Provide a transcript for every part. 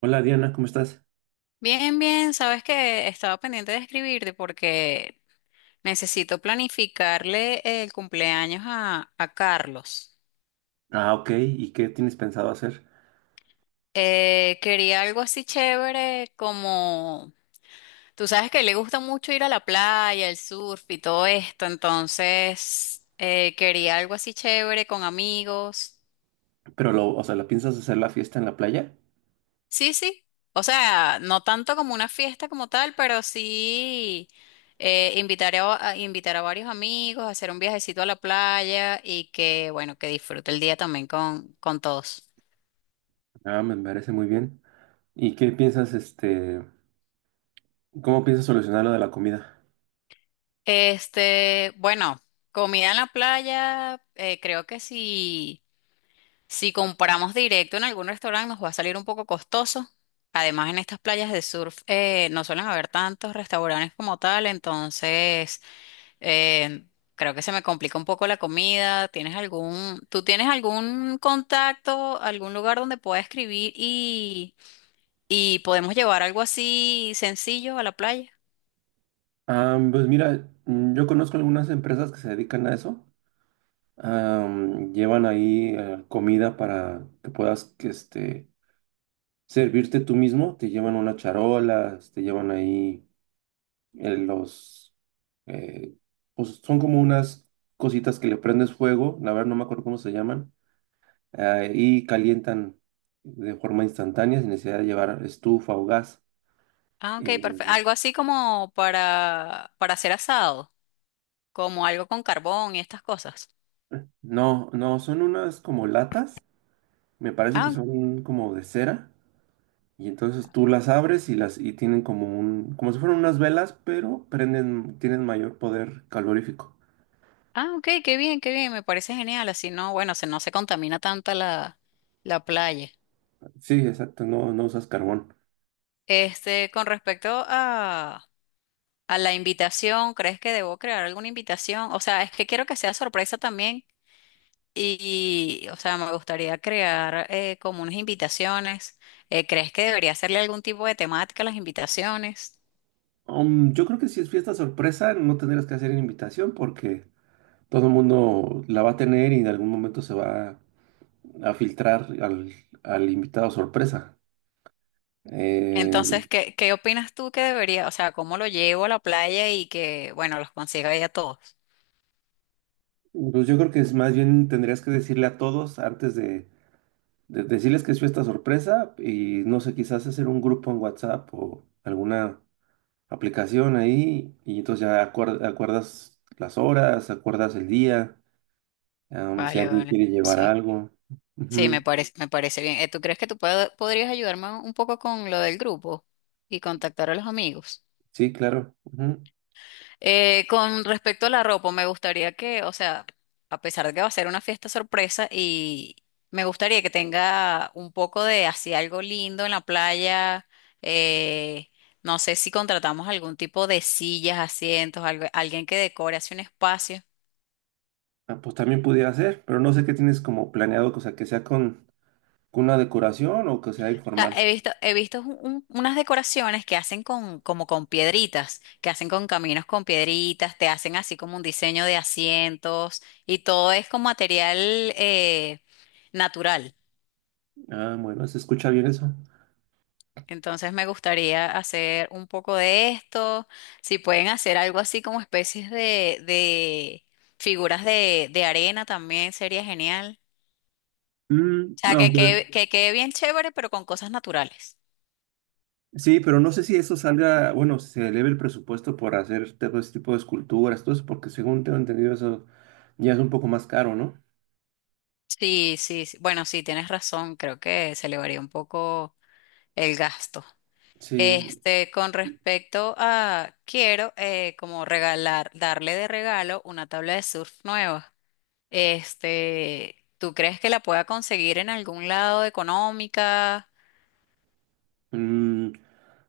Hola Diana, ¿cómo estás? Bien, bien, sabes que estaba pendiente de escribirte porque necesito planificarle el cumpleaños a Carlos. Ah, ok, ¿y qué tienes pensado hacer? Quería algo así chévere como, tú sabes que le gusta mucho ir a la playa, el surf y todo esto, entonces quería algo así chévere con amigos. Pero lo, o sea, ¿la piensas hacer la fiesta en la playa? Sí, sí. O sea, no tanto como una fiesta como tal, pero sí invitar invitar a varios amigos, hacer un viajecito a la playa y que, bueno, que disfrute el día también con todos. Ah, me parece muy bien. ¿Y qué piensas, este, cómo piensas solucionar lo de la comida? Este, bueno, comida en la playa, creo que si, si compramos directo en algún restaurante nos va a salir un poco costoso. Además, en estas playas de surf no suelen haber tantos restaurantes como tal, entonces… Eh, creo que se me complica un poco la comida. ¿Tienes algún, tú tienes algún contacto, algún lugar donde pueda escribir y podemos llevar algo así sencillo a la playa? Ah, pues mira, mm, yo conozco algunas empresas que se dedican a eso. Ah, mm, llevan ahí comida para que puedas, que, este, servirte tú mismo. Te llevan unas charolas, te llevan ahí los eh, pues son como unas cositas que le prendes fuego, la verdad no me acuerdo cómo se llaman, y calientan de forma instantánea sin necesidad de llevar estufa o gas. Ah, ok, perfecto. Eh, Algo así como para hacer asado, como algo con carbón y estas cosas. no, no, son unas como latas, me parece que Ah, ok, son como de cera, y entonces tú las abres y las y tienen como un, como si fueran unas velas, pero prenden, tienen mayor poder calorífico. ah, ok, qué bien, me parece genial. Así no, bueno, se, no se contamina tanta la, la playa. Sí, exacto, no, no usas carbón. Este, con respecto a la invitación, ¿crees que debo crear alguna invitación? O sea, es que quiero que sea sorpresa también y, o sea, me gustaría crear como unas invitaciones. ¿Crees que debería hacerle algún tipo de temática a las invitaciones? Yo creo que si es fiesta sorpresa, no tendrías que hacer invitación porque todo el mundo la va a tener y en algún momento se va a filtrar al, al invitado sorpresa. Eh, Entonces, ¿qué, qué opinas tú que debería, o sea, cómo lo llevo a la playa y que, bueno, los consiga ahí a todos? pues yo creo que es más bien tendrías que decirle a todos antes de decirles que es fiesta sorpresa y no sé, quizás hacer un grupo en WhatsApp o alguna aplicación ahí y entonces ya acuerdas las horas, acuerdas el día, si Vale, alguien vale. quiere llevar Sí, algo. sí, Ujú. Me parece bien. ¿Tú crees que tú podrías ayudarme un poco con lo del grupo y contactar a los amigos? Sí, claro. Ujú. Con respecto a la ropa, me gustaría que, o sea, a pesar de que va a ser una fiesta sorpresa y me gustaría que tenga un poco de así algo lindo en la playa. eh, no sé si contratamos algún tipo de sillas, asientos, alguien que decore así un espacio. Ah, pues también pudiera ser, pero no sé qué tienes como planeado, o sea, que sea con una decoración o que sea O sea, informal. He visto unas decoraciones que hacen con, como con piedritas, que hacen con caminos con piedritas, te hacen así como un diseño de asientos y todo es con material eh, natural. Ah, bueno, se escucha bien eso. Entonces me gustaría hacer un poco de esto, si pueden hacer algo así como especies de figuras de arena también sería genial. Mm, O sea, aunque- que quede bien chévere, pero con cosas naturales. sí, pero no sé si eso salga, bueno, si se eleve el presupuesto por hacer todo ese tipo de esculturas, todo eso, porque según tengo entendido eso ya es un poco más caro, ¿no? Sí, sí, sí. Bueno, sí, tienes razón, creo que se elevaría un poco el gasto. Sí, Este, con respecto a, quiero como regalar, darle de regalo una tabla de surf nueva. Este, ¿tú crees que la pueda conseguir en algún lado económica? mm,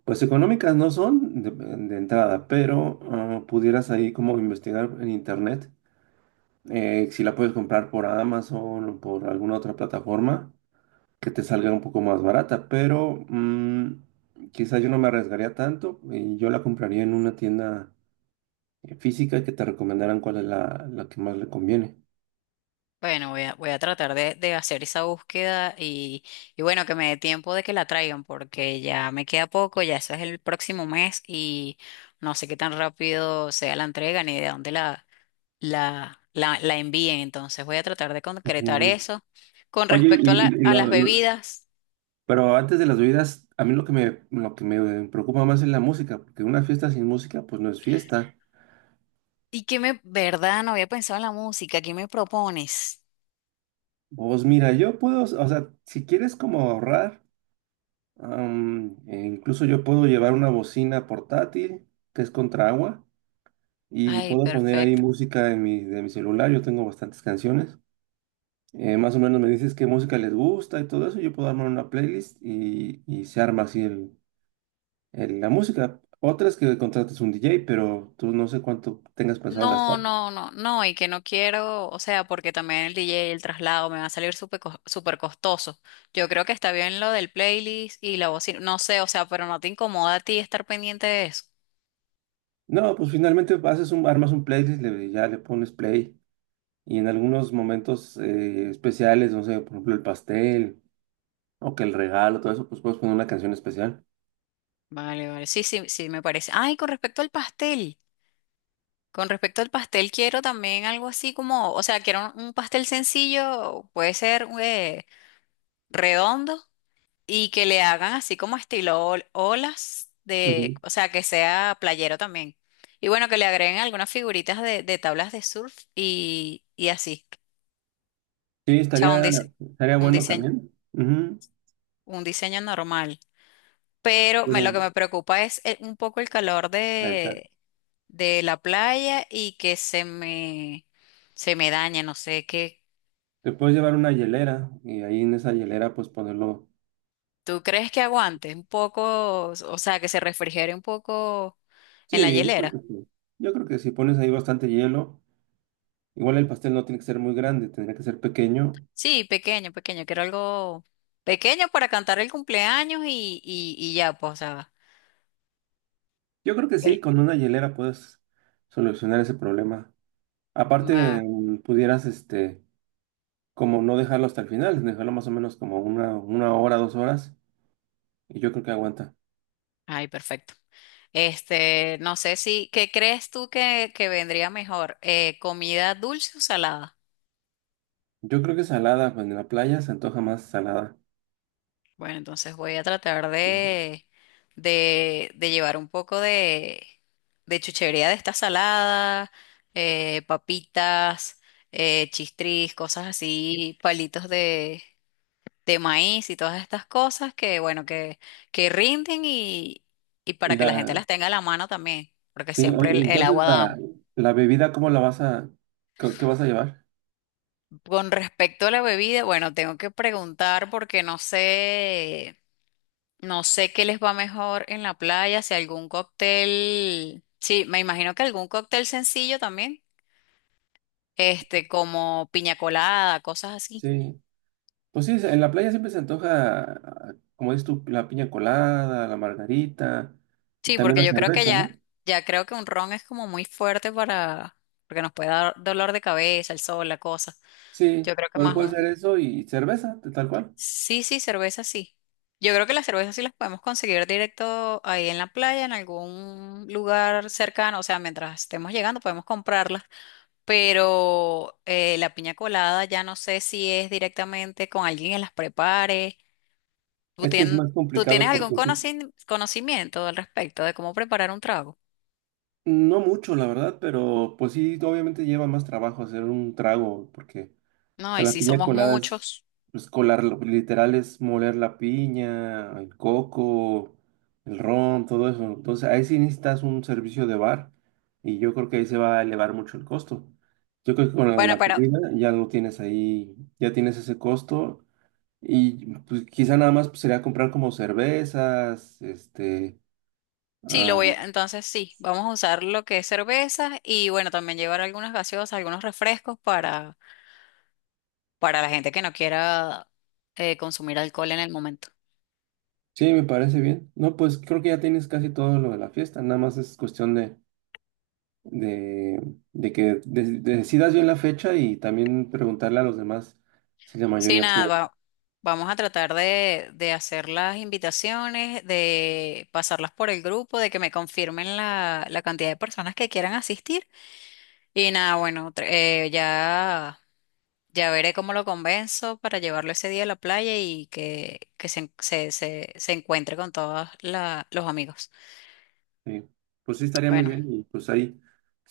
pues económicas no son de entrada, pero ah, pudieras ahí como investigar en internet. Si la puedes comprar por Amazon o por alguna otra plataforma que te salga un poco más barata, pero mm, quizás yo no me arriesgaría tanto y yo la compraría en una tienda física que te recomendaran cuál es la, la que más le conviene. Bueno, voy a, voy a tratar de hacer esa búsqueda y bueno, que me dé tiempo de que la traigan porque ya me queda poco, ya eso es el próximo mes y no sé qué tan rápido sea la entrega ni de dónde la envíen. Entonces voy a tratar de concretar Ujú. eso. Con Oye, respecto a y a las lo- bebidas, Pero antes de las bebidas, a mí lo que me preocupa más es la música, porque una fiesta sin música pues no es fiesta. ¿y qué me, verdad? No había pensado en la música, ¿qué me propones? Vos mira, yo puedo, o sea, si quieres como ahorrar. E incluso yo puedo llevar una bocina portátil que es contra agua y Ay, puedo poner ahí perfecto. música en mi, de mi celular. Yo tengo bastantes canciones. Más o menos me dices qué música les gusta y todo eso. Yo puedo armar una playlist y se arma así la música. Otra es que contratas un DJ, pero tú no sé cuánto tengas pensado No, gastar. no, no, no, y que no quiero, o sea, porque también el DJ, el traslado me va a salir súper costoso. Yo creo que está bien lo del playlist y la bocina, no sé, o sea, pero no te incomoda a ti estar pendiente de eso. No, pues finalmente haces un, armas un playlist, ya le pones play y en algunos momentos especiales, no sé, por ejemplo el pastel. O que el regalo, todo eso, pues puedes poner una canción especial. Vale, vale, sí, sí, sí, me parece. Ay, con respecto al pastel, con respecto al pastel quiero también algo así como, o sea, quiero un pastel sencillo, puede ser redondo. Y que le hagan así como estilo olas de, Ujú. o sea, que sea playero también. Y bueno, que le agreguen algunas figuritas de tablas de surf y así. Sí, O sea, un diseño, estaría un bueno diseño, también. Ujú. un diseño normal. Pero Pero, lo que me preocupa es un poco el calor exacto. De la playa y que se me dañe, no sé qué. Te puedes llevar una hielera y ahí en esa hielera pues ponerlo. ¿Tú crees que aguante un poco, o sea, que se refrigere un poco en la Sí, yo creo que hielera? sí. Yo creo que si pones ahí bastante hielo, igual el pastel no tiene que ser muy grande, tendría que ser pequeño. Sí, pequeño, pequeño, quiero algo pequeño para cantar el cumpleaños y ya, pues, o sea, Yo creo que sí, el- con una hielera puedes solucionar ese problema. Aparte, ma- mm, pudieras, este, como no dejarlo hasta el final, dejarlo más o menos como una hora, dos horas, y yo creo que aguanta. ay, perfecto. Este, no sé si, ¿qué crees tú que vendría mejor? ¿Comida dulce o salada? Yo creo que salada, pues en la playa se antoja más salada. Bueno, entonces voy a tratar Mm. De llevar un poco de chuchería de esta salada, papitas, chistris, cosas así, palitos de maíz y todas estas cosas que, bueno, que rinden y para Y que la gente la, las tenga a la mano también, porque sí, siempre oye, el entonces agua da. la bebida, ¿cómo la vas a, qué, qué vas a llevar? Con respecto a la bebida, bueno, tengo que preguntar porque no sé, no sé qué les va mejor en la playa, si algún cóctel, sí, me imagino que algún cóctel sencillo también, este, como piña colada, cosas así. Sí, pues sí, en la playa siempre se antoja, ah, como dices tú, la piña colada, la margarita, y Sí, también la porque yo creo que cerveza, ya, ¿no? ya creo que un ron es como muy fuerte para, porque nos puede dar dolor de cabeza, el sol, la cosa. Sí, Yo creo que bueno, más puede ser un… eso y cerveza, tal cual. Sí, sí, cerveza sí. Yo creo que las cervezas sí las podemos conseguir directo ahí en la playa, en algún lugar cercano, o sea, mientras estemos llegando podemos comprarlas, pero la piña colada ya no sé si es directamente con alguien que las prepare. ¿Tú, Es que es tien- más ¿tú complicado tienes algún porque sí- conocimiento al respecto de cómo preparar un trago? No mucho, la verdad, pero pues sí, obviamente lleva más trabajo hacer un trago, porque, o No, sea, y la si piña somos colada es, muchos. pues colarlo, literal es moler la piña, el coco, el ron, todo eso. Entonces, ahí sí necesitas un servicio de bar y yo creo que ahí se va a elevar mucho el costo. Yo creo que con lo de Bueno, la pero comida ya lo tienes ahí, ya tienes ese costo. Y pues quizá nada más pues, sería comprar como cervezas, este... sí, lo ah, voy a, entonces sí, vamos a usar lo que es cerveza y bueno, también llevar algunas gaseosas, algunos refrescos para la gente que no quiera consumir alcohol en el momento. sí, me parece bien. No, pues creo que ya tienes casi todo lo de la fiesta, nada más es cuestión de, de que decidas bien la fecha y también preguntarle a los demás si la Sí, mayoría nada, puede. Vamos a tratar de hacer las invitaciones, de pasarlas por el grupo, de que me confirmen la, la cantidad de personas que quieran asistir. Y nada, bueno, ya. Ya veré cómo lo convenzo para llevarlo ese día a la playa y que se encuentre con todos los amigos. Sí. Pues sí, estaría muy Bueno, vale, bien y pues ahí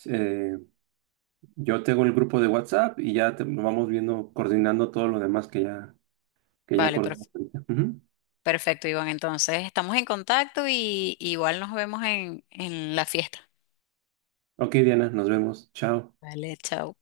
eh, yo tengo el grupo de WhatsApp y ya te, nos vamos viendo, coordinando todo lo demás que ya vale, acordamos. Ahorita. Ujú. perfecto, Iván. Entonces, estamos en contacto y igual nos vemos en la fiesta. Ok, Diana, nos vemos. Chao. Vale, chao.